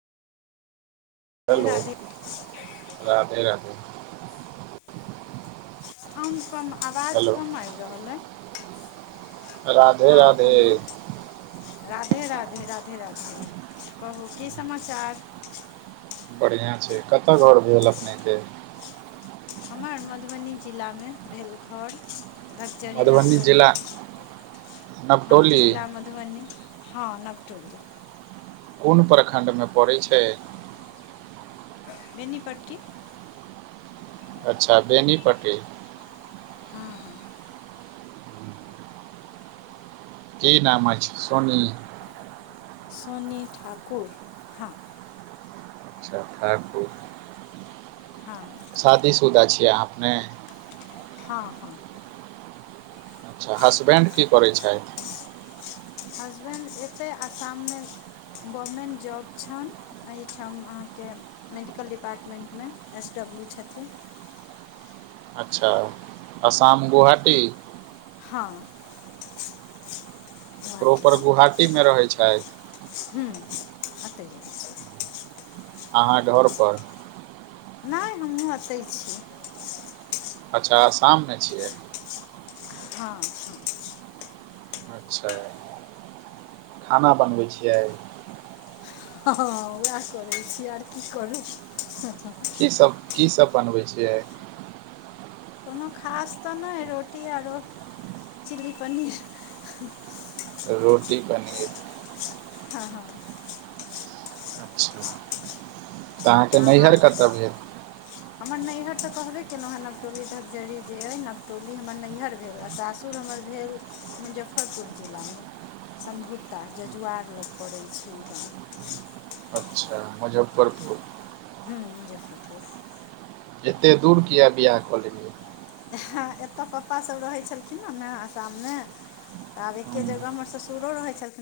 Radhe hello! Radhe Radhe -Radhe! अहाँ कम, आवाज हेलो कम आबि रहल अइ। राधे हँ राधे हलो। राधे-राधे, राधे-राधे कहू की समाचार। बढ़िआँ छैय कतय घर भेल अपनेके। हमर मधुबनी जिलामे भेल घर। धगचरी मधुबनी नवटोली, जिला हँ नवटोली जिला मधु मधुबनी हँ नवटोल। कोन प्रखण्डमे पड़ैत छैय। बेनीपट्टी। अच्छा बेनीपट्टी। ह- हँ। की नाम अछि सोनी। सोनि ठाकुर हाँ। अच्छा ठाकुर। हँ। शादी-शुदा छियै अहाँ अपने। हँ- हँ। अच्छा हसबैंड की करैत छाइथ। हसबैंड एतय आसाममे गवर्मेंट जॉब छनि एहिठाम अहाँके मेडिकल डिपार्टमेन्टमे एस- डब्लू छथिन। अच्छा आसाम गुहाटी। हँ। प्रोपर गुहाटीमे रहै छाइथ। हम्म एतहि रहै छैथ। अहाँ घर पर। नहि हमहुँ अतै छी। अच्छा आसाममे छियै। हँ -हँ। अच्छा, खाना बनबै छियै। हँ उएह करैत छी आर की करू। की सब, की सब बनबै छियै। कोनो खास तऽ नहि रोटी आरो चिली पनीर। रोटी पनीर। हँ- हँ। तऽ अहाँके अहाँ नैहिइर कतऽ भेल। हमर नैहर तऽ कहबे केलहुँ हेँ नवटोली धरजरी जे अइ नवटोली हमर नैहर भेल आ सासु सुर हमर भेल मुजफ्फरपुर जिलामे। सम्भुता जजुआर लग पड़ैत छैय ई गाम। अच्छा मुजफ्फरपुर। हूँ मुजफ्फरपुर। एते दूर किया बियाह कलेलियै। एतऽ पप्पा सब रहै छलखिन हँ ने आसाममे तऽ आब एके हम्म। जगह हमर ससुरो रहै छलखिन